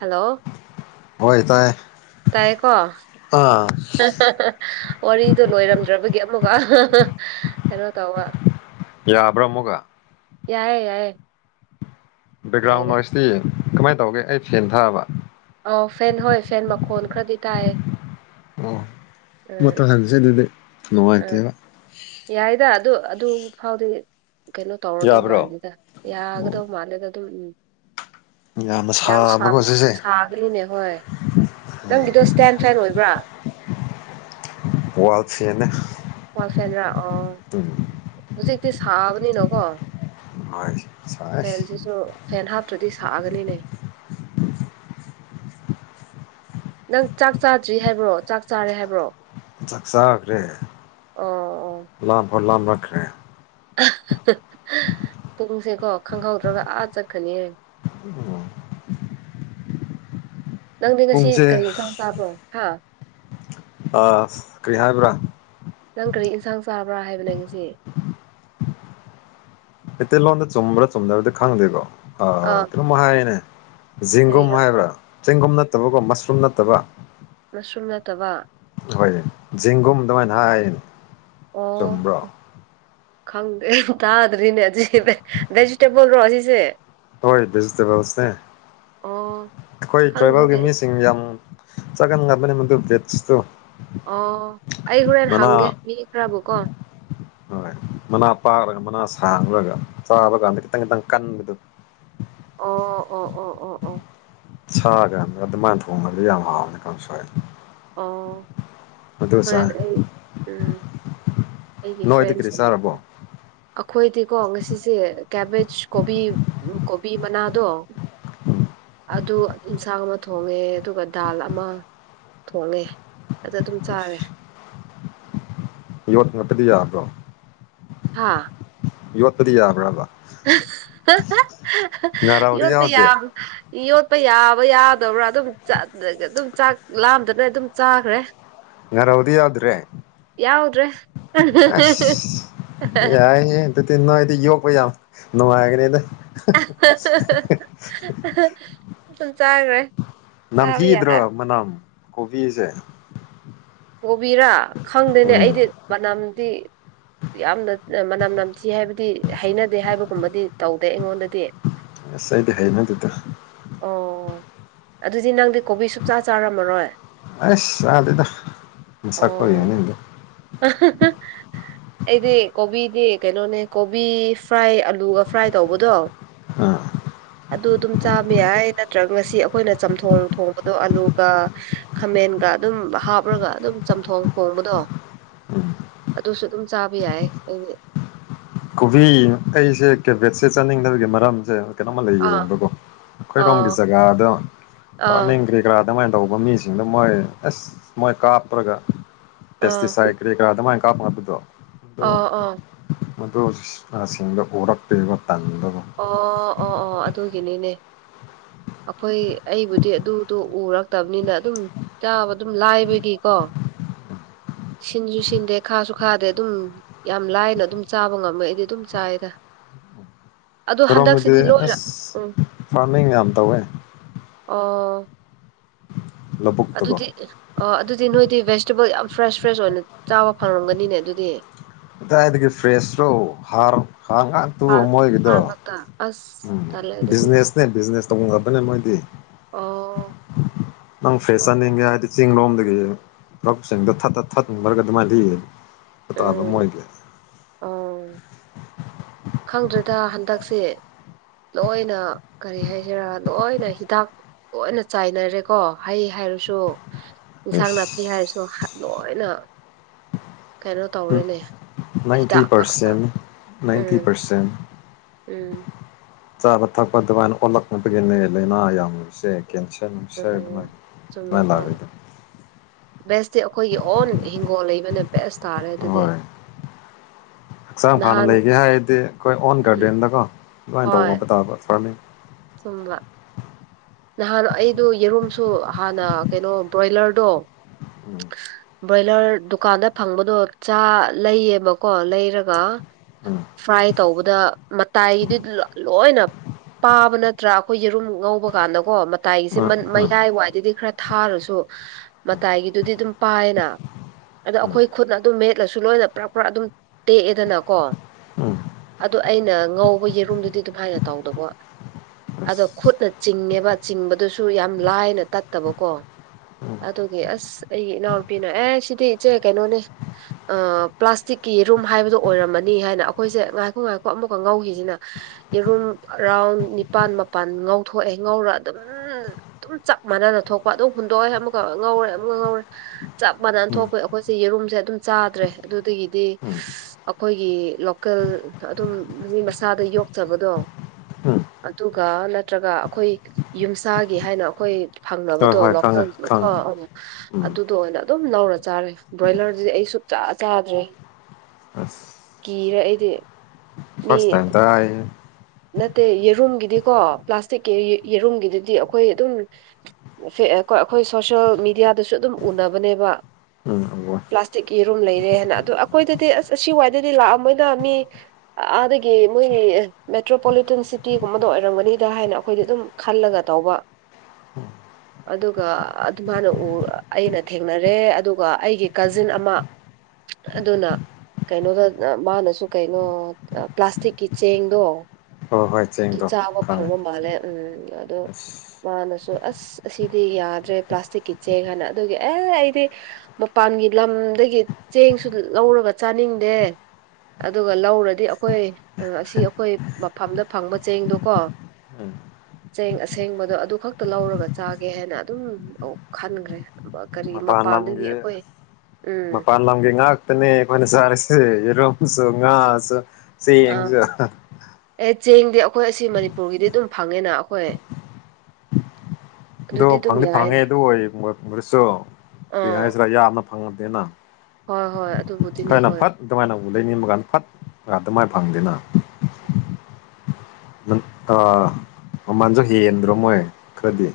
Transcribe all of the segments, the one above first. Hello ꯍꯣꯏ ꯇꯥꯏ ꯇꯥꯏꯌꯦ ꯀꯣ ꯑꯥ ꯋꯥꯔꯤꯗꯣ ꯂꯣꯏꯔꯝꯗ꯭ꯔꯕꯒꯤ ꯑꯃꯨꯛꯒ ꯀꯩꯅꯣ ꯇꯧꯕ ꯌꯥꯕ꯭ꯔꯥ ꯑꯃꯨꯛꯒ ꯌꯥꯏꯌꯦ ꯌꯥꯏꯌꯦ ꯕꯦꯛꯒ꯭ꯔꯥꯎ ꯌꯥꯏꯗ ꯅꯣꯟꯁꯇꯤ ꯀꯃꯥꯏꯅ ꯇꯧꯒꯦ ꯑꯩ ꯐꯦꯟ ꯊꯥꯕ ꯑꯧ ꯐꯦꯟ ꯍꯣꯏ ꯐꯦꯟ ꯃꯈꯣꯟ ꯈꯔꯗꯤ ꯇꯥꯏꯌꯦ ꯑꯣ ꯎꯝ ꯃꯨꯊꯥꯠ ꯍꯥꯜꯁꯦ ꯑꯗꯨꯗꯤ ꯎꯝ ꯅꯨꯡꯉꯥꯏꯇꯦꯕ ꯌꯥꯏꯗ ꯑꯗꯨ ꯑꯗꯨ ꯐꯥꯎꯗꯤ ꯀꯩꯅꯣ ꯇꯧꯔꯗꯧ ꯌꯥꯕ꯭ꯔꯣ ꯃꯥꯜꯂꯦꯗ ꯌꯥꯒꯗꯧ ꯃꯥꯜꯂꯦꯗ ꯑꯗꯨꯝ ꯎꯝ ꯌꯥꯝꯅ ꯌꯥꯝ ꯁꯥ ꯁꯥꯕꯀꯣ ꯁꯤꯁꯦ ꯁꯥ ꯑꯗꯨꯅꯤꯅꯦ ꯍꯣꯏ ꯅꯪꯒꯤꯗꯣ ꯁꯇꯦꯟ ꯐꯦꯟ ꯑꯣꯏꯕ꯭ꯔꯥ ꯋꯥꯜ ꯐꯦꯟꯅꯦ ꯋꯥꯜ ꯐꯦꯟ꯭ꯔꯥ ꯑꯣ ꯎꯝ ꯍꯧꯖꯤꯛꯇꯤ ꯁꯥꯕꯅꯤꯅꯀꯣ ꯍꯣꯢ ꯁꯥꯢ ꯅꯠꯇꯔꯗꯤ ꯁꯥꯒꯅꯤꯅꯦ ꯅꯪ ꯆꯥꯛ ꯆꯥꯗ꯭ꯔꯤ ꯍꯥꯏꯕ꯭ꯔꯣ ꯆꯥꯛ ꯆꯥꯔꯦ ꯍꯥꯏꯕ꯭ꯔꯣ ꯆꯥꯛ ꯆꯥꯈ꯭ꯔꯦ ꯑꯣ ꯑꯣ ꯂꯥꯝꯕꯨ ꯂꯝꯂꯛꯈꯔꯧ ꯄꯨꯡꯁꯦꯀꯣ ꯈꯪꯍꯧꯗ꯭ꯔꯒ ꯑꯥ ꯆꯠꯀꯅꯤ ꯑꯣꯝ [inaudible] ꯅꯪꯗꯤ ꯉꯁꯤ ꯄꯨꯡꯁꯦ ꯀꯔꯤ ꯌꯦꯟꯁꯥꯡ ꯆꯥꯕ꯭ꯔꯣ ꯍꯥ ꯑꯁ ꯀ꯭ꯔꯤ ꯍꯥꯏꯕ꯭ꯔꯥ ꯅꯪ ꯀꯔꯤ ꯏꯟꯁꯥꯡ ꯆꯥꯕ꯭ꯔꯥ ꯍꯥꯏꯕꯅꯦ ꯉꯁꯤ ꯃꯩꯇꯩꯂꯣꯟꯣꯟꯗ ꯆꯨꯝꯕ꯭ꯔꯥ ꯆꯨꯝꯗ꯭ꯔꯗꯤ ꯈꯪꯗ꯭ꯦꯀꯣ ꯑ ꯑꯥ ꯀꯩꯅꯝ ꯍꯥꯏꯅꯦ ꯆꯦꯡꯒꯨꯝ ꯀꯔꯤꯔꯣ ꯍꯥꯏꯕ꯭ꯔꯥ ꯆꯦꯡꯒꯨꯝ ꯅꯠꯇꯕꯀꯣ ꯃꯁꯔꯨꯝ ꯅꯠꯇꯕ꯫ ꯃꯁ꯭ꯔꯨꯝ ꯅꯠꯇꯕ꯫ ꯍꯣꯏ ꯖꯤꯡꯒꯨꯝ ꯑꯗꯨꯃꯥꯏꯅ ꯍꯥꯏꯅꯦ ꯎꯝ꯫ ꯆꯨꯝꯕ꯭ꯔꯣ ꯈꯪꯗꯦ ꯇꯥꯗ꯭ꯔꯤꯅꯦꯖꯤ ꯚꯦꯖꯤꯇꯦꯕꯜꯔꯣ ꯑꯁꯤꯁꯦ ꯍꯣꯏ ꯚꯦꯒꯤꯇꯦꯕꯜꯁꯅꯦ꯫ ꯑꯣ꯫ ꯑꯩꯈꯣꯏ ꯇ꯭ꯔꯥꯏꯕꯦꯜꯒꯤ ꯈꯪꯗꯦꯅꯦ ꯃꯤꯁꯤꯡ ꯌꯥꯝ ꯆꯥꯒꯟꯒꯕꯅꯤ ꯃꯗꯨ ꯚꯦꯁꯇꯨ꯫ ꯑꯣ ꯑꯩ ꯍꯣꯔꯦꯟ ꯍꯪꯒꯦ ꯃꯤ ꯈꯔꯕꯨꯀꯣ꯫ ꯍꯣꯏ ꯃꯅꯥ ꯄꯥꯔꯒ ꯃꯅꯥ ꯁꯥꯡꯉꯔꯒ ꯆꯥꯕ ꯀꯥꯟꯗ ꯈꯤꯇꯪ ꯈꯤꯇꯪ ꯀꯟꯕꯗꯨ꯫ ꯑꯣ ꯑꯣ ꯑꯣ ꯑꯣ ꯑꯣ꯫ ꯁꯥꯒꯥ ꯑꯗꯨꯃꯥꯏꯅ ꯊꯣꯡꯕꯗꯤ ꯌꯥꯝ ꯍꯥꯎꯕꯅꯤ ꯀꯥꯡꯁꯣꯏ꯫ ꯑꯣ ꯑꯗꯨ ꯍꯣꯔꯦꯟ ꯆꯥꯏ ꯑꯩ ꯎꯝ ꯑꯩꯒꯤ ꯅꯣꯏꯗꯤ ꯀꯔꯤ ꯐ꯭ꯔꯦꯟꯁꯤꯡꯕꯨ ꯆꯥꯔꯕꯣ꯫ ꯑꯩꯈꯣꯏꯗꯤꯀꯣ ꯉꯁꯤꯁꯦ ꯀꯦꯕꯦꯖ ꯀꯣꯕꯤ꯫ ꯎꯝ ꯀꯣꯕꯤ ꯃꯅꯥꯗꯣ ꯑꯗꯨ ꯏꯟꯁꯥꯡ ꯑꯃ ꯊꯣꯡꯉꯦ ꯑꯗꯨꯒ ꯗꯥꯜ ꯑꯃ ꯊꯣꯡꯉꯦ ꯑꯗ ꯑꯗꯨꯝ ꯆꯥꯔꯦ ꯌꯣꯠ ꯉꯛꯇꯗꯤ ꯌꯥꯕ꯭ꯔꯣ ꯍꯥꯥ꯫ ꯌꯣꯠꯄꯗꯤ ꯌꯥꯕ꯭ꯔꯥꯕ꯫ [unintelligible] ꯉꯥꯔꯧꯗꯤ ꯌꯣꯇꯄ ꯌꯥ ꯌꯥꯎꯗꯦ ꯌꯣꯠꯄ ꯌꯥꯕ ꯌꯥꯗꯕ꯭ꯔꯥ ꯑꯗꯨꯝ [unintelligible] ꯑꯗꯨꯝ ꯆꯥꯛ ꯂꯥꯝꯗꯅ ꯑꯗꯨꯝ ꯆꯥꯈ꯭ꯔꯦ ꯉꯥꯔꯧꯗꯤ ꯌꯥꯎꯗ꯭ꯔꯦ ꯌꯥꯎꯗ꯭ꯔꯦ ꯑꯁ ꯌꯥꯏꯍꯦ ꯗꯨꯗꯤ ꯅꯣꯏꯗꯤ ꯌꯣꯛꯄ ꯌꯥꯝ ꯅꯨꯡꯉꯥꯏꯒꯅꯤꯗ꯫ [unintelligible] ꯁꯨꯝ ꯆꯥꯈ꯭ꯔꯦ ꯆꯥꯕ ꯌꯥꯔ ꯅꯝꯊꯤꯗ꯭ꯔꯣ ꯃꯅꯝ ꯀꯣꯕꯤꯁꯦ꯫ ꯀꯣꯕꯤꯔꯥ ꯈꯪꯗꯦꯅꯦ ꯎꯝ ꯑꯩꯗꯤ ꯃꯅꯝꯗꯤ꯫ ꯌꯥꯝꯅ ꯃꯅꯝ ꯅꯝꯊꯤ ꯍꯥꯏꯕꯗꯤ ꯍꯩꯅꯗꯦ ꯍꯥꯏꯕꯒꯨꯝꯕꯗꯤ ꯇꯧꯗꯦ ꯑꯩꯉꯣꯟꯗꯗꯤ ꯑꯁ ꯑꯩꯗꯤ ꯍꯩꯏꯅꯗꯦꯗ꯫ ꯑꯣ ꯑꯗꯨꯗꯤ ꯅꯪꯗꯤ ꯀꯣꯕꯤ ꯁꯨꯛꯆꯥ ꯆꯥꯔꯝꯃꯔꯣꯏ꯫ ꯑꯁ ꯆꯥꯗꯦꯗ ꯃꯁꯛ ꯐꯥꯎ ꯑꯣ ꯌꯦꯡꯅꯤꯡꯗꯦ꯫ [unintelligible] ꯑꯩꯗꯤ ꯀꯣꯕꯤꯗꯤ ꯀꯩꯅꯣꯅꯦ ꯀꯣꯕꯤ ꯐ꯭ꯔꯥꯏ ꯑꯂꯨꯒ ꯐ꯭ꯔꯥꯏ ꯇꯧꯕꯗꯣ꯫ ꯑꯥ꯫ ꯑꯗꯨ ꯑꯗꯨꯝ ꯆꯥꯕ ꯌꯥꯏ ꯅꯠꯇ꯭ꯔꯒ ꯉꯁꯤ ꯑꯩꯈꯣꯏꯅ ꯆꯝꯊꯣꯡ ꯊꯣꯡꯕꯗꯣ ꯑꯂꯨꯒ ꯈꯃꯦꯟꯒ ꯑꯗꯨꯝ ꯍꯥꯞ ꯄ꯭ꯔꯒ ꯑꯗꯨꯝ ꯆꯝꯊꯣꯡ ꯊꯣꯡꯕꯗꯣ ꯎꯝ ꯑꯗꯨꯁꯨ ꯑꯗꯨꯝ ꯆꯥꯕ ꯌꯥꯏ ꯑꯩꯗꯤ ꯀꯣꯕꯤ ꯑꯩꯁꯦ ꯀꯦꯕꯦꯠꯁꯦ ꯆꯥꯅꯤꯡꯗꯕꯒꯤ ꯃꯔꯝꯁꯦ ꯀꯩꯅꯣꯃ ꯑꯥ ꯂꯩꯌꯦꯕꯀꯣ ꯑꯩꯈꯣꯏꯔꯣꯝꯒꯤ ꯑꯥ ꯖꯒꯥꯗ ꯑꯥ ꯐꯥꯔꯃꯤꯡ ꯒ꯭ꯔꯥꯗ ꯑꯗꯨꯃꯥꯏ ꯇꯧꯕ ꯃꯤꯁꯤꯡꯗꯣ ꯃꯣꯏ ꯑꯁ ꯃꯣꯏ ꯀꯥꯞꯄ꯭ꯔꯒ ꯑꯥ ꯄꯦꯁꯇꯤꯁꯥꯏꯠ ꯀꯔꯤ ꯀꯔꯥ ꯑꯗꯨꯃꯥꯏꯅ ꯀꯥꯞꯄ ꯉꯄꯗꯣ ꯑꯣ ꯑꯣ ꯃꯗꯨ ꯑ ꯁꯤꯡꯗ ꯎꯔꯛꯄꯒꯤꯀꯣ ꯇꯟꯕꯀꯣ ꯑꯣ ꯑꯣ ꯑꯣ ꯑꯗꯨꯒꯤꯅꯤꯅꯦ꯫ ꯑꯩꯈꯣꯏ ꯑꯩꯕꯨꯗꯤ ꯑꯗꯨꯗꯣ ꯎꯔꯛꯇꯕꯅꯤꯅ ꯑꯗꯨꯝ ꯆꯥꯕ ꯑꯗꯨꯝ ꯂꯥꯏꯕꯒꯤꯀꯣ꯫ ꯁꯤꯟꯁꯨ ꯁꯤꯟꯗꯦ ꯈꯥꯁꯨ ꯈꯥꯗꯦ ꯑꯗꯨꯝ ꯌꯥꯝ ꯂꯥꯏꯅ ꯑꯗꯨꯝ ꯆꯥꯕ ꯉꯝꯕꯩ ꯑꯩꯗꯤ ꯑꯗꯨꯝ ꯆꯥꯏꯗ ꯑꯗꯣ ꯈꯣꯏꯔꯣꯝꯗꯗꯤ ꯍꯟꯗꯛꯁꯤꯗꯤ ꯂꯣꯏꯔ ꯑꯁ ꯎꯝ ꯐꯥꯔꯃꯤꯡ ꯌꯥꯝ ꯇꯧꯋꯦ ꯑꯣ ꯂꯧꯕꯨꯛꯇꯀꯣ ꯑꯗꯨꯗꯤ ꯑ ꯑꯗꯨꯗꯤ ꯅꯣꯏꯗꯤ ꯚꯦꯖꯤꯇꯦꯕꯜ ꯌꯥꯝ ꯐ꯭ꯔꯦꯁ ꯐ꯭ꯔꯦꯁ ꯑꯣꯏꯅ ꯆꯥꯕ ꯐꯪꯔꯝꯒꯅꯤꯅꯦ ꯑꯗꯨꯗꯤ ꯑꯗꯨꯗꯥꯏꯗꯒꯤ ꯐ꯭ꯔꯦꯁ꯭ꯔꯣ ꯍꯥꯥꯡ ꯍꯥꯡꯉꯥꯛꯇꯨ ꯍꯥꯔ ꯃꯣꯏꯒꯤꯗꯣ ꯍꯥꯔ ꯉꯥꯛꯇ ꯑꯁ ꯇꯥꯟꯂꯦ ꯑꯗꯨꯗꯤ ꯕꯤꯅꯦꯁ ꯇꯧꯕ ꯉꯛꯇꯅꯦ ꯃꯣꯏꯗꯤ ꯑꯣ ꯅꯪ ꯑꯣ ꯐꯦꯁꯟ ꯑꯣ ꯆꯅꯤꯡꯉꯦ ꯎꯝ ꯍꯥꯏꯗꯤ [unintelligible] ꯑꯣ ꯈꯪꯗ꯭ꯔꯦꯗ ꯍꯟꯗꯛꯁꯦ ꯂꯣꯏꯅ ꯀꯔꯤ ꯍꯥꯏꯁꯤꯔꯥ ꯂꯣꯏꯅ ꯍꯤꯗꯥꯛ ꯂꯣꯏꯅ ꯆꯥꯏꯅꯔꯦꯀꯣ ꯍꯩ ꯍꯥꯏꯔꯁꯨ ꯏꯟꯁꯥꯡ ꯅꯥꯄꯤ ꯍꯥꯏꯔꯁꯨ ꯑꯩꯁ ꯂꯣꯏꯅ ꯀꯩꯅꯣ ꯇꯧꯔꯦꯅꯦ ꯅꯥꯏꯟꯇꯤ ꯍꯤꯗꯥꯛ ꯉꯥꯛꯇ ꯄꯥꯔꯁꯦꯟ ꯎꯝ [inaudible] ꯎꯝ ꯆꯥꯕ ꯊꯛꯄ ꯑꯗꯨꯃꯥꯏꯅ ꯑꯣꯜꯂꯛꯅꯕꯒꯤꯅꯦ ꯂꯥꯏꯅꯥ ꯌꯥꯝꯃꯤꯁꯦ ꯎꯝ ꯆꯨꯝꯃꯦꯀꯣ [unintelligible] ꯕꯦꯁꯇꯤ ꯑꯩꯈꯣꯏꯒꯤ ꯑꯣꯟ ꯍꯤꯡꯒꯣꯜ ꯂꯩꯕꯅ ꯕꯦꯁ ꯇꯥꯔꯦ ꯑꯗꯨꯗꯤ ꯍꯣꯏ ꯍꯛꯆꯥꯡ ꯐꯅ ꯅꯍꯥꯟ ꯂꯩꯒꯦ ꯍꯥꯏꯔꯗꯤ ꯑꯩꯈꯣꯏ ꯑꯣꯟ ꯎꯝ ꯒꯥꯔꯗꯦꯟꯗꯀꯣ ꯑꯗꯨꯃꯥꯏꯅ ꯍꯣꯏ ꯇꯧꯕ ꯇꯥꯕ ꯐꯥꯔꯃꯤꯡ [inaudible] ꯅꯍꯥꯟ ꯑꯩꯗꯨ ꯌꯦꯔꯨꯝꯁꯨ ꯍꯥꯟꯅ ꯀꯩꯅꯣ ꯕ꯭ꯔꯣꯏꯂꯔꯗꯣ ꯎꯝ ꯕ꯭ꯔꯣꯏꯂꯔ ꯗꯨꯀꯥꯟꯗ ꯐꯪꯕꯗꯣ ꯆꯥ ꯂꯩꯌꯦꯕꯀꯣ ꯂꯩꯔꯒ ꯎꯝ [inaudible] ꯇꯧꯕꯗ ꯃꯇꯥꯏꯗꯨ ꯂꯣꯏ ꯂꯣꯢꯅ ꯄꯥꯕ ꯅꯠꯇ꯭ꯔꯥ ꯑꯩꯈꯣꯏ ꯌꯦꯔꯨꯝ ꯉꯧꯕ ꯇꯧꯀꯥꯟꯗ ꯀꯣ ꯃꯇꯥꯏꯒꯤꯁꯤ ꯎꯝ ꯃꯌꯥꯏ ꯋꯥꯏꯗꯗꯤ ꯈꯔ ꯊꯥꯔꯁꯨ ꯃꯇꯥꯏꯒꯤꯗꯨꯗꯤ ꯑꯗꯨꯝ ꯄꯥꯏꯌꯦꯅ ꯑꯗꯣ ꯎꯝ ꯑꯩꯈꯣꯏ ꯈꯨꯠꯅ ꯑꯗꯨꯝ ꯃꯦꯠ ꯑꯁꯨ ꯂꯣꯏꯅ ꯄ꯭ꯥꯔꯞ ꯄ꯭ꯥꯔꯞ ꯑꯗꯨꯝ ꯇꯦꯛꯑꯦꯗꯅ ꯀꯣ [inaudible] ꯑꯗꯣ ꯑꯩꯅ ꯉꯧꯕ ꯌꯦꯔꯨꯝꯗꯨꯗꯤ ꯑꯗꯨꯝꯃꯥꯏꯅ ꯇꯧꯗꯕ ꯑꯗꯣ ꯈꯨꯠꯅ ꯆꯤꯡꯉꯦꯕ ꯆꯤꯡꯕꯗꯨꯁꯨ ꯌꯥꯝ ꯂꯥꯏꯅ ꯇꯠꯇꯕꯀꯣ ꯑꯗꯨꯒꯤ ꯑꯁ ꯑꯩꯒꯤ ꯏꯅꯥꯎꯅꯨꯄꯤꯅ ꯑꯦ ꯁꯤꯗꯤ ꯏꯆꯦ ꯀꯩꯅꯣꯅꯦ ꯑ ꯄ꯭ꯂꯥꯁꯇꯤꯛꯀꯤ ꯌꯦꯔꯨꯝ ꯍꯥꯏꯕꯗꯣ ꯑꯣꯏꯔꯝꯃꯅꯤ ꯍꯥꯏꯅ ꯑꯩꯈꯣꯏꯁꯦ ꯉꯥꯏꯈꯣ ꯉꯥꯏꯈꯣ ꯑꯃꯨꯛꯀ ꯉꯧꯈꯤꯁꯤꯅ ꯌꯦꯔꯨꯝ ꯑꯔꯥꯎꯟ ꯅꯤꯄꯥꯜ ꯃꯄꯜ ꯉꯧꯊꯣꯛꯑꯦ ꯉꯧꯔ ꯑꯗꯨꯝ ꯑꯗꯨꯝ ꯆꯞ ꯃꯥꯟꯅꯅ ꯊꯣꯛꯄ ꯑꯗꯨꯝ ꯍꯨꯟꯗꯣꯛꯑꯦ ꯑꯃꯨꯛꯀ ꯉꯧꯔꯦ ꯑꯃꯨꯛꯀ ꯉꯧꯔꯦ ꯆꯞ ꯃꯥꯟꯅꯅ ꯎꯝ ꯊꯣꯛꯄ ꯑꯩꯈꯣꯏꯁꯦ ꯌꯦꯔꯨꯝꯁꯦ ꯑꯗꯨꯝ ꯆꯥꯗ꯭ꯔꯦ ꯑꯗꯨꯗꯒꯤꯗꯤ ꯎꯝ ꯑꯩꯈꯣꯏꯒꯤ ꯂꯣꯀꯦꯜ ꯑꯗꯨꯝ ꯃꯤ ꯃꯁꯥꯗ ꯌꯣꯛꯆꯕꯗꯣ ꯎꯝ ꯑꯗꯨꯒ ꯅꯠꯇ꯭ꯔꯒ ꯑꯩꯈꯣꯏ ꯌꯨꯝꯁꯥꯒꯤ ꯍꯥꯏꯅ ꯑꯩꯈꯣꯏ ꯍꯣꯏ ꯐꯪꯂꯕꯗꯣ ꯍꯣꯏ ꯈꯪꯉꯦ ꯂꯣꯀꯦꯜ ꯈꯪꯉꯦ ꯀꯣ ꯎꯝ ꯑꯗꯨꯗꯨ ꯑꯣꯏꯅ ꯑꯗꯨꯝ ꯂꯧꯔ ꯆꯥꯔꯦ ꯕ꯭ꯔꯣꯏꯂꯔꯖꯤꯗꯤ ꯑꯩ ꯁꯨꯡꯆꯥ ꯆꯥꯗ꯭ꯔꯦ [inaudible] ꯀꯤꯔꯦ ꯑꯩꯗꯤ ꯃꯤ ꯐꯁ ꯇꯥꯏꯝ ꯇꯌꯦ ꯅꯠꯇꯦ ꯌꯦꯔꯨꯝꯒꯤꯗꯤꯀꯣ ꯄ꯭ꯂꯥꯁꯇꯤꯛꯀꯤ ꯌꯦꯔꯨꯝꯒꯤꯗꯨꯗꯤ ꯑꯩꯈꯣꯏ ꯑꯗꯨꯝ ꯑꯩꯈꯣꯏ ꯁꯣꯁꯦꯜ ꯃꯦꯗꯤꯌꯥꯗꯁꯨ ꯑꯗꯨꯝ ꯎꯅꯕꯅꯦꯕ ꯎꯝ ꯎꯨꯏꯋꯦ ꯄ꯭ꯂꯥꯁꯇꯤꯛꯀꯤ ꯌꯦꯔꯨꯝ ꯂꯩꯔꯦ ꯍꯥꯏꯅ ꯑꯗꯨ ꯑꯩꯈꯣꯏꯗꯗꯤ ꯑꯁ ꯑꯁꯤ ꯋꯥꯏꯗꯗꯤ ꯂꯥꯛꯑꯃꯣꯏꯗ ꯃꯤ ꯑꯗꯒꯤ ꯃꯣꯏ ꯃꯦꯇ꯭ꯔꯣꯄꯣꯂꯤꯇꯟ ꯁꯤꯇꯤꯒꯨꯝꯕꯗꯣ ꯑꯣꯏꯔꯝꯒꯅꯤꯗ ꯍꯥꯏꯅ ꯑꯩꯈꯣꯏꯗꯤ ꯑꯗꯨꯝ ꯈꯜꯂꯒ ꯇꯧꯕ [inaudible] ꯑꯗꯨꯒ ꯑꯗꯨꯃꯅ ꯑꯩꯅ ꯊꯦꯡꯅꯔꯦ ꯑꯗꯨꯒ ꯑꯩꯒꯤ ꯀꯖꯤꯟ ꯑꯃ ꯑꯗꯨꯅ ꯀꯩꯅꯣꯗ ꯑ ꯃꯥꯅꯁꯨ ꯀꯩꯅꯣ ꯄ꯭ꯂꯥꯁꯇꯤꯛꯀꯤ ꯆꯦꯡꯗꯣ ꯍꯣꯏ ꯆꯦꯡꯗꯣ ꯆꯥꯕ ꯈꯪꯉꯦ ꯐꯪꯕ ꯃꯥꯜꯂꯦ ꯎꯝ ꯑꯗꯣ ꯑꯁ ꯃꯥꯅꯁꯨ ꯑꯁ ꯑꯁꯤꯗꯤ ꯌꯥꯗ꯭ꯔꯦ ꯄ꯭ꯂꯥꯁꯇꯤꯛꯀꯤ ꯆꯦꯡ ꯍꯥꯏꯅ ꯑꯗꯨꯒꯤ ꯑꯦ ꯑꯩꯗꯤ__ ꯃꯄꯥꯟꯒꯤ ꯂꯝꯗꯒꯤ ꯆꯦꯡꯁꯨ ꯂꯧꯔꯒ ꯆꯥꯅꯤꯡꯗꯦ꯫ ꯑꯗꯨꯒ ꯂꯧꯔꯗꯤ ꯑꯩꯈꯣꯏ ꯑꯁꯤ ꯑꯩꯈꯣꯏ__ ꯃꯐꯝꯗ ꯐꯪꯕ ꯆꯦꯡꯗꯣꯀꯣ꯫ ꯎꯝ ꯆꯦꯡ ꯑꯁꯦꯡꯕꯗꯣ ꯑꯗꯨ ꯈꯛꯇ ꯂꯧꯔꯒ ꯆꯥꯒꯦ ꯍꯥꯏꯅ ꯑꯗꯨꯝ ꯈꯟꯈ꯭ꯔꯦ꯫ ꯀꯔꯤ ꯃꯄꯥꯟ ꯃꯄꯥꯟꯗꯒꯤ ꯂꯝꯒꯤ ꯑꯩꯈꯣꯏ ꯎꯝ ꯃꯄꯥꯟ ꯂꯝꯒꯤ ꯉꯥꯛ__ ꯅꯦ ꯈꯣꯏꯅ ꯆꯥꯔꯦꯁꯦ ꯔꯣꯝꯁꯨ ꯉꯥꯁꯨ꯫ ꯑꯥ ꯆꯦꯡꯁꯨ ꯑꯦ ꯆꯦꯡꯗꯤ ꯑꯩꯈꯣꯏ ꯑꯁꯤ ꯃꯅꯤꯄꯨꯔꯒꯤꯗꯤ ꯑꯗꯨꯝ ꯐꯪꯉꯦꯅ ꯑꯩꯈꯣꯏ꯫ ꯑꯗꯣ ꯑꯗꯨꯗꯤ ꯑꯗꯨꯝ ꯐꯪꯗꯤ ꯐꯪꯉꯦ ꯌꯥꯏꯅ ꯑꯗꯨ ꯑꯣꯏꯁꯨ ꯀꯔꯤ ꯑꯥ ꯍꯥꯏꯁꯤ꯭ꯔꯥ ꯌꯥꯝꯅ ꯐꯪꯉꯝꯗꯦꯅ꯫ ꯍꯣꯏ ꯍꯣꯏ ꯑꯗꯨꯕꯨꯗꯤꯅꯦ ꯈꯔꯅ ꯍꯣꯏ ꯐꯠ ꯑꯗꯨꯃꯥꯏꯅ ꯎ ꯂꯩꯅꯤꯕ ꯀꯥꯟꯗ ꯐꯠ ꯑꯗꯨꯃꯥꯏꯅ ꯐꯪꯗꯦꯅ ꯑ ꯃꯃꯜꯁꯨ ꯍꯦꯟꯗ꯭ꯔꯣ ꯃꯣꯏ ꯈꯔꯗꯤ꯫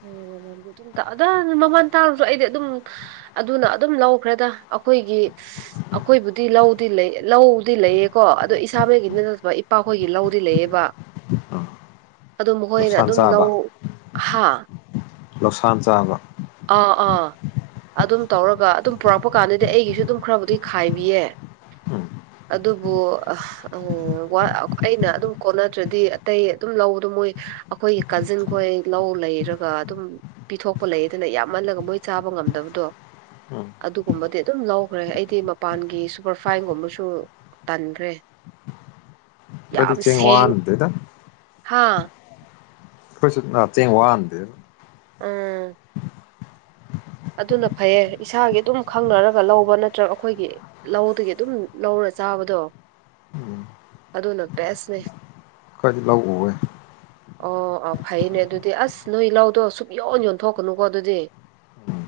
ꯎꯝ ꯍ ꯑꯗꯨꯝ ꯑꯗ ꯃꯃꯜ ꯇꯥꯡꯁꯨ ꯑꯩꯗꯤ ꯑꯗꯨꯝ__ ꯑꯗꯨꯅ ꯑꯗꯨꯝ ꯂꯧꯈ꯭ꯔꯦꯗ ꯑꯩꯈꯣꯏꯒꯤ꯫ ꯑꯩꯈꯣꯏꯕꯨꯗꯤ ꯂꯧꯗꯤ ꯂꯩ ꯂꯧꯗꯤ ꯂꯩꯌꯦꯀꯣ ꯑꯗꯣ ꯏꯁꯥꯃꯛꯒꯤ ꯅꯠꯇ__ ꯄꯥꯈꯣꯏꯒꯤ ꯂꯧꯗꯤ ꯂꯩꯌꯦꯕ꯫ ꯎꯝ ꯑꯗꯨ ꯃꯈꯣꯏꯅ ꯂꯧꯁꯥꯟ ꯑꯗꯨꯝ ꯆꯥꯕ ꯂꯧ ꯍꯥ__ ꯂꯧꯁꯥꯟ ꯆꯥꯕ꯫ ꯑꯥ ꯑꯥ ꯑꯗꯨꯝ ꯇꯧꯔꯒ ꯑꯗꯨꯝ ꯄꯨꯔꯛꯄ ꯀꯥꯟꯗꯗꯤ ꯑꯩꯒꯤꯁꯨ ꯑꯗꯨꯝ ꯈꯔꯕꯨꯗꯤ ꯈꯥꯏꯕꯤꯌꯦ꯫ ꯎꯝ ꯑꯗꯨꯕꯨ ꯑ꯫ ꯎꯝ ꯋꯥ ꯑꯩꯅ ꯑꯗꯨꯝ ꯀꯣꯟꯅꯗ꯭ꯔꯗꯤ ꯑꯇꯩ ꯑꯗꯨꯝ ꯂꯧꯕꯗꯣ ꯃꯣꯏ__ ꯑꯩꯈꯣꯏꯒꯤ ꯀꯥꯖꯤꯟꯈꯣꯏ ꯂꯧ ꯂꯩꯔꯒ ꯑꯗꯨꯝ ꯄꯤꯊꯣꯛꯄ ꯂꯩꯔ꯫ ꯑꯗꯨꯅ ꯌꯥꯝꯃꯜꯂꯒ ꯃꯣꯏ ꯆꯥꯕ ꯉꯝꯗꯕꯗꯣ꯫ ꯎꯝ ꯑꯗꯨꯒꯨꯝꯕꯗꯤ ꯑꯗꯨꯝ ꯂꯧꯈ꯭ꯔꯦ ꯑꯩꯗꯤ ꯃꯄꯥꯟꯒꯤ ꯁꯨꯄꯔ ꯐꯥꯏꯟꯒꯨꯝꯕꯁꯨ__ ꯇꯟꯈ꯭ꯔꯦ ꯈꯔꯗꯤ ꯌꯥꯝ ꯆꯦꯡ ꯁꯦꯡꯉ ꯋꯥꯍꯟꯗꯦꯗ ꯍꯥ ꯑꯩꯈꯣꯏꯁꯨ ꯆꯦꯡ ꯋꯥꯟꯗꯦ꯫ ꯎꯝ꯫ ꯑꯗꯨꯅ ꯐꯩꯌꯦ ꯏꯁꯥꯒꯤ ꯑꯗꯨꯝ ꯈꯪꯅꯔꯒ ꯂꯧꯕ ꯅꯠꯇ꯭ꯔꯒ ꯑꯩꯈꯣꯏꯒꯤ__ ꯂꯧꯗꯒꯤ ꯑꯗꯨꯝ ꯂꯧꯔ ꯆꯥꯕꯗꯣ꯫ ꯎꯝ ꯑꯗꯨꯅ ꯕꯦꯁꯅꯦ꯫ ꯈꯈꯋꯥꯏꯗꯤ ꯂꯧ ꯎꯋꯦ꯫ ꯑꯣ ꯑꯥ ꯐꯩꯅꯦ ꯑꯗꯨꯗꯤ ꯑꯁ ꯅꯣꯏ ꯂꯧꯗꯣ ꯁꯨꯡꯛ ꯌꯣꯟ ꯌꯣꯟꯊꯣꯛꯀꯅꯨꯀꯣ ꯑꯗꯨꯗꯤ꯫ ꯎꯝ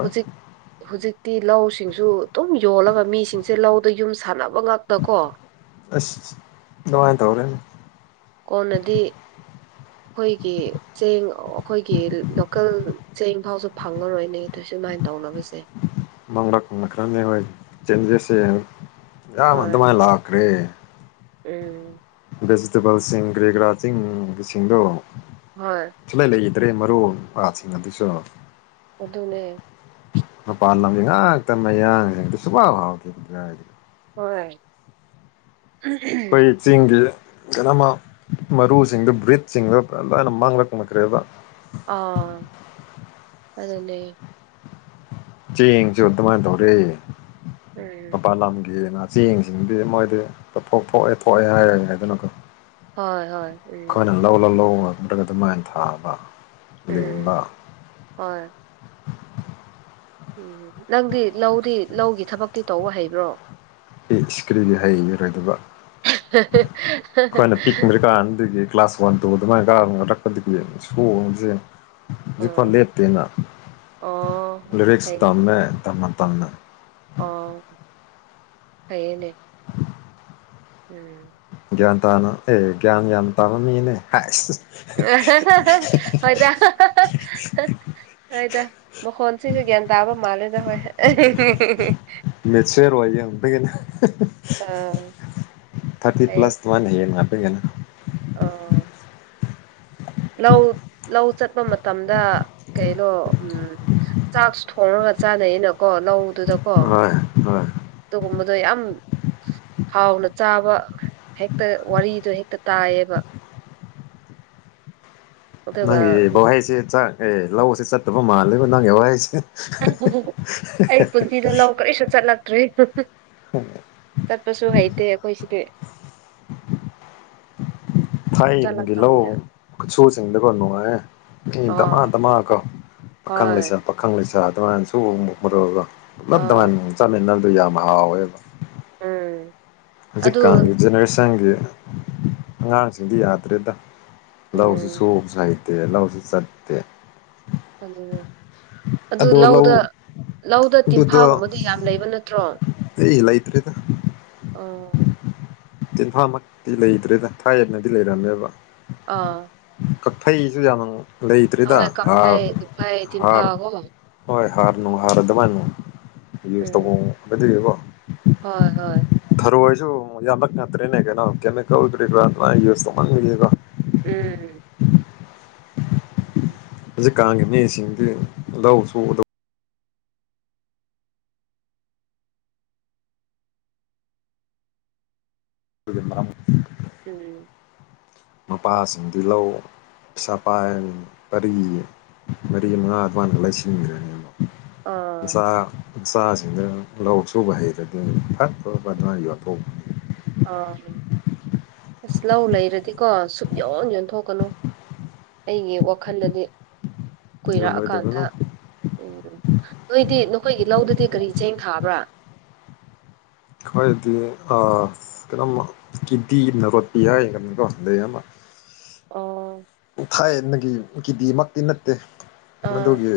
ꯍꯧꯖꯤꯛ ꯍꯧꯖꯤꯛꯇꯤ ꯂꯧꯁꯤꯡꯁꯨ ꯑꯗꯨꯝ ꯌꯣꯜꯂꯒ ꯃꯤꯁꯤꯡꯁꯦ ꯂꯧꯗ ꯌꯨꯝ ꯁꯥꯟꯅꯕ ꯉꯇ ꯀꯣ꯫ ꯑꯁ ꯅꯉꯥꯏ ꯇꯧꯔꯦꯅꯦ꯫ ꯀꯣꯟꯅꯗꯤ__ ꯑꯩꯈꯣꯏꯒꯤ ꯆꯦꯡ ꯑꯩꯈꯣꯏꯒꯤ ꯂꯣꯀꯦꯜ꯫ ꯆꯦꯡ ꯐꯥꯎꯁꯨ ꯐꯪꯉꯔꯣꯏꯅꯦ ꯑꯗꯨꯗ ꯁꯨꯃꯥꯏꯅ ꯇꯧꯅꯕꯁꯦ꯫ ꯃꯥꯡꯗꯛꯅꯛꯈ꯭ꯔꯅꯦ ꯍꯣꯏ ꯆꯦꯟꯖꯦꯁꯁꯦ ꯌꯥꯝ ꯍꯣꯏ ꯑꯗꯨꯃꯥꯏꯅ ꯂꯥꯛꯈ꯭ꯔꯦ꯫ ꯎꯝ ꯚꯦꯖꯤꯇꯦꯕꯜꯁꯤꯡ ꯭ꯔꯦꯒ꯭ꯔꯥ ꯆꯤꯡꯁꯤꯡꯗꯣ ꯍꯣꯏ ꯁꯨꯂꯩ ꯂꯩꯈꯤꯗ꯭ꯔꯦ ꯃꯔꯨꯞꯁꯤꯡ ꯑꯗꯨꯁꯨ ꯑꯥꯗꯨꯅꯦ ꯃꯄꯥꯟ ꯂꯝꯁ ꯉꯥꯏꯥꯛꯇ ꯃꯌꯥꯡ ꯉꯛꯇ ꯁꯨꯐ ꯐꯥꯎꯈꯤꯗꯤ ꯍꯣꯏ꯫ ꯑꯩꯈꯣꯏ ꯆꯤꯡꯒꯤ ꯅꯃ ꯃꯔꯨꯁꯤꯡꯗ ꯕ꯭ꯔꯤꯖꯁꯤꯡꯗ ꯂꯣꯏꯅ ꯃꯥꯡꯂꯛꯅꯈ꯭ꯔꯦꯗ ꯑꯥ ꯑꯗꯨꯗꯅꯦ ꯆꯦꯡꯁꯨ ꯑꯗꯨꯃꯥꯏꯅ ꯇꯧꯔꯦ ꯎꯝ ꯃꯄꯥꯥꯟ ꯂꯝꯒꯦꯅ ꯆꯦꯡꯁꯤꯡꯗꯤ ꯃꯣꯏꯗꯤ ꯇꯞꯊꯣꯛ ꯊꯣꯛꯑꯦ ꯊꯣꯛꯑꯦ ꯍꯥꯏꯔꯦ ꯍꯥꯏꯗꯅꯀꯣ ꯍꯣꯏ ꯍꯣꯏ ꯎꯝ ꯂꯧ ꯂꯧ ꯂ ꯉꯗ꯭ꯔꯒ ꯑꯗꯨ ꯃꯥꯏꯅ ꯊꯥꯕ ꯎꯝ ꯂꯤꯡꯕ ꯍꯣꯏ ꯎꯝ ꯅꯪꯗꯤ ꯂꯧꯗꯤ ꯂꯧꯒꯤ ꯊꯕꯛꯇꯤ ꯇꯧꯕ ꯍꯩꯕ꯭ꯔꯣ ꯏꯁꯀ꯭ꯔꯤꯒꯤ ꯍꯩꯔꯣꯏꯗꯕ ꯑꯩꯈꯣꯏꯅ ꯄꯤꯛꯈ꯭ꯔꯀꯥꯟꯗꯨꯒꯤ ꯀ꯭ꯂꯥꯁ ꯐꯣꯟ ꯇꯣ ꯑꯗꯨꯃꯥꯏꯅꯒꯥꯔ ꯉꯂꯛꯄꯗꯒꯤ ꯁꯣꯡꯁꯦ ꯖꯤꯄꯥ ꯎꯝ ꯂꯦꯞꯇꯦꯅ ꯑꯣ ꯂꯔꯤꯛꯁ ꯇꯝꯃꯦ ꯇꯝꯃ ꯇꯝꯃꯦ ꯑꯥ ꯍꯌꯦꯅꯦ ꯎꯝ ꯒ꯭ꯌꯥꯟ ꯇꯥꯅ ꯑꯦ ꯒꯌꯥꯟ ꯭ꯌꯥꯅ ꯇꯥꯅ ꯃꯤꯅꯦ ꯈꯔ [unintelligible] ꯑꯩꯗ ꯃꯈꯣꯟꯁꯤꯁꯨ ꯒ꯭ꯌꯥꯟ ꯇꯥꯕ ꯃꯥꯜꯂꯦꯗ ꯍꯣꯏ ꯃꯦꯠꯁꯁꯨ ꯑꯦ ꯔꯣꯏꯩ ꯀꯅ ꯑꯥ ꯊꯔꯇꯤ ꯄ꯭ꯂꯁ ꯃꯃꯅꯌꯦꯅꯅꯥ ꯄꯄꯤꯒꯅ ꯑ ꯂꯧ ꯂꯧ ꯆꯠꯄ ꯃꯇꯝꯗ ꯀꯩꯅꯣ ꯎꯝ ꯆꯥꯛꯁꯨ ꯊꯣꯡꯉꯒ ꯆꯥꯅꯩꯅꯀꯣ ꯂꯧꯗꯨꯗꯀꯣ ꯍꯣꯏ ꯍꯣꯏ ꯑꯗꯨꯒꯨꯝꯕꯗꯣ ꯌꯥꯝ ꯍꯥꯎꯅ ꯆꯥꯕ ꯍꯦꯛꯇ ꯋꯥꯔꯤꯗꯣ ꯍꯦꯛꯇ ꯇꯥꯏꯌꯦꯕ ꯑꯗꯨꯒ ꯅꯪꯒꯤ ꯕꯍꯩꯁꯦ ꯆꯥꯛ ꯑꯦ ꯂꯧꯁꯦ ꯆꯠꯇꯕ ꯃꯥꯜꯂꯦꯕ ꯅꯪꯒꯤ ꯋꯥꯍꯩꯁꯦ ꯍ ꯑꯩ ꯄꯨꯟꯁꯤꯗ ꯂꯧ ꯀꯔꯤꯁꯨ ꯆꯠꯂ ꯔꯤ ꯆꯠꯄꯁꯨ ꯍꯩꯇꯦ ꯑꯩꯈꯣꯏ ꯁꯤꯗꯤ [unintelligible] ꯊꯥꯏꯅꯒꯤ ꯂ ꯆꯠꯂꯛꯇꯕꯅꯤꯅ ꯈꯨ ꯁꯨꯁꯤꯡꯗꯀꯣ ꯅꯨꯡꯉꯥꯏ ꯏ ꯇꯃ ꯑꯥ ꯇꯃ ꯀꯣ ꯍꯣꯏ ꯈꯪꯂꯤꯁꯥ ꯑꯗꯨꯃꯥꯏꯅꯁꯨ ꯑꯃꯨꯛ ꯃꯔꯨꯔꯒ ꯄꯨꯂꯞ ꯑꯥ ꯑꯗꯨꯃꯥꯏꯅ ꯆꯠꯃꯤꯟꯅꯕꯗꯣ ꯌꯥꯝ ꯍꯥꯎꯋꯦꯕ ꯎꯝ ꯑꯗꯨ ꯍꯧꯖꯤꯛꯀꯥꯟꯒꯤ ꯖꯦꯅꯦꯔꯦꯁꯟꯒꯤ ꯑꯉꯥꯡꯁꯤꯡꯗꯤ ꯌꯥꯗ꯭ꯔꯦꯗ ꯂꯧꯁꯤ ꯎꯝ ꯁꯨꯕꯁꯨ ꯍꯩꯇꯦ ꯂꯧꯁꯤ ꯆꯠꯇꯦ ꯑꯗꯨ ꯑꯗꯣ ꯂꯧ ꯂꯧꯗ ꯂꯧꯗ ꯇꯤꯟꯐꯥꯒꯨꯝꯕꯗꯨ ꯌꯥꯝ ꯂꯩꯕ ꯅꯠꯇ꯭ꯔꯣ ꯑꯦ ꯏꯂꯇ꯭ꯔꯦꯗ ꯑꯣ ꯇꯤꯟꯐꯥꯃꯛꯇꯤ ꯂꯩꯇ꯭ꯔꯦꯗ ꯊꯥꯌꯦꯅꯗꯤ ꯂꯩꯔꯝꯃꯦꯕ ꯑꯥ ꯀꯊꯩꯁꯨ ꯌꯥꯝꯅ ꯂꯩꯇ꯭ꯔꯤꯗ ꯑꯍꯣꯏ ꯍꯥꯔ ꯀꯐꯩ ꯀꯐꯩ ꯍꯥꯔ ꯇꯤꯟꯐꯥꯀꯣ ꯍꯣꯏ ꯍꯥꯔꯅꯅꯨꯡ ꯍꯥꯔ ꯑꯗꯨꯃꯅꯣ ꯌꯨꯁ ꯎꯝ ꯇꯧꯐꯝꯒꯗꯣꯏꯔꯤꯕꯀꯣ ꯍꯣꯏ ꯍꯣꯏ ꯊꯔꯨ ꯍꯁꯨ ꯌꯥꯝꯂꯛ ꯉꯠꯇ꯭ꯔꯤꯅꯦ ꯀꯩꯅꯣ ꯀꯦꯃꯤꯀꯦꯜ ꯑꯣꯏꯗ꯭ꯔꯤꯕ꯭ꯔꯥ ꯑꯗꯨꯃꯥꯏ ꯌꯨꯁ ꯇꯧꯍꯟꯈꯤꯒ꯭ꯔ ꯎꯝ ꯎꯝ ꯍꯧꯖꯤꯛ ꯀꯥꯡꯒꯤ ꯃꯤꯁꯤꯡꯗꯤ ꯂꯧꯧꯁꯨꯧ ꯕꯤꯃꯔꯝ ꯎꯝ ꯃꯄꯥꯁꯤꯡ ꯇꯤꯜꯍꯧ ꯄꯁꯥ ꯄꯥꯏ ꯄꯔꯤ ꯃꯔꯤ ꯃꯉꯥ ꯑꯗꯨꯃꯥꯏꯗ ꯂꯩꯁꯤꯟꯈ꯭ꯔꯅꯦꯗꯣ ꯑꯥ ꯃꯆꯥ ꯃꯆꯥꯁꯤꯡꯅ ꯂꯧ ꯁꯨꯕ ꯍꯩꯔꯗꯤ ꯐꯠ ꯐꯨꯛꯂꯛꯄ ꯑꯗꯨꯃꯥꯏ ꯌꯣꯟꯊꯣꯛ ꯑꯁ ꯂꯧ ꯂꯩꯔꯗꯤꯀꯣ ꯁꯨꯛꯌꯣꯟ ꯌꯣꯟꯊꯣꯛꯀꯅꯨ ꯑꯩꯒꯤ ꯋꯥꯈꯜꯗꯗꯤ ꯀꯨꯏꯔꯛꯑꯀꯥꯟꯗ ꯌꯣꯜꯂꯣꯏꯗꯕꯅ ꯎꯝ ꯅꯣꯏꯗꯤ ꯅꯈꯣꯏꯒꯤ ꯂꯧꯗꯨꯗꯤ ꯀꯔꯤ ꯆꯦꯡ ꯊꯥꯕ꯭ꯔꯥ ꯈꯣꯏꯗꯤ ꯑ ꯀꯩꯅꯣꯝ ꯀꯤꯗꯤꯅ ꯔꯣꯄꯤ ꯍꯥꯏ ꯀꯣ ꯂꯩꯌꯦ ꯑꯃ ꯑꯣ ꯊꯥꯏꯅꯒꯤ ꯀꯤꯗꯤꯃꯛꯇꯤ ꯅꯠꯇꯦ ꯑꯥ ꯃꯗꯨꯒꯤ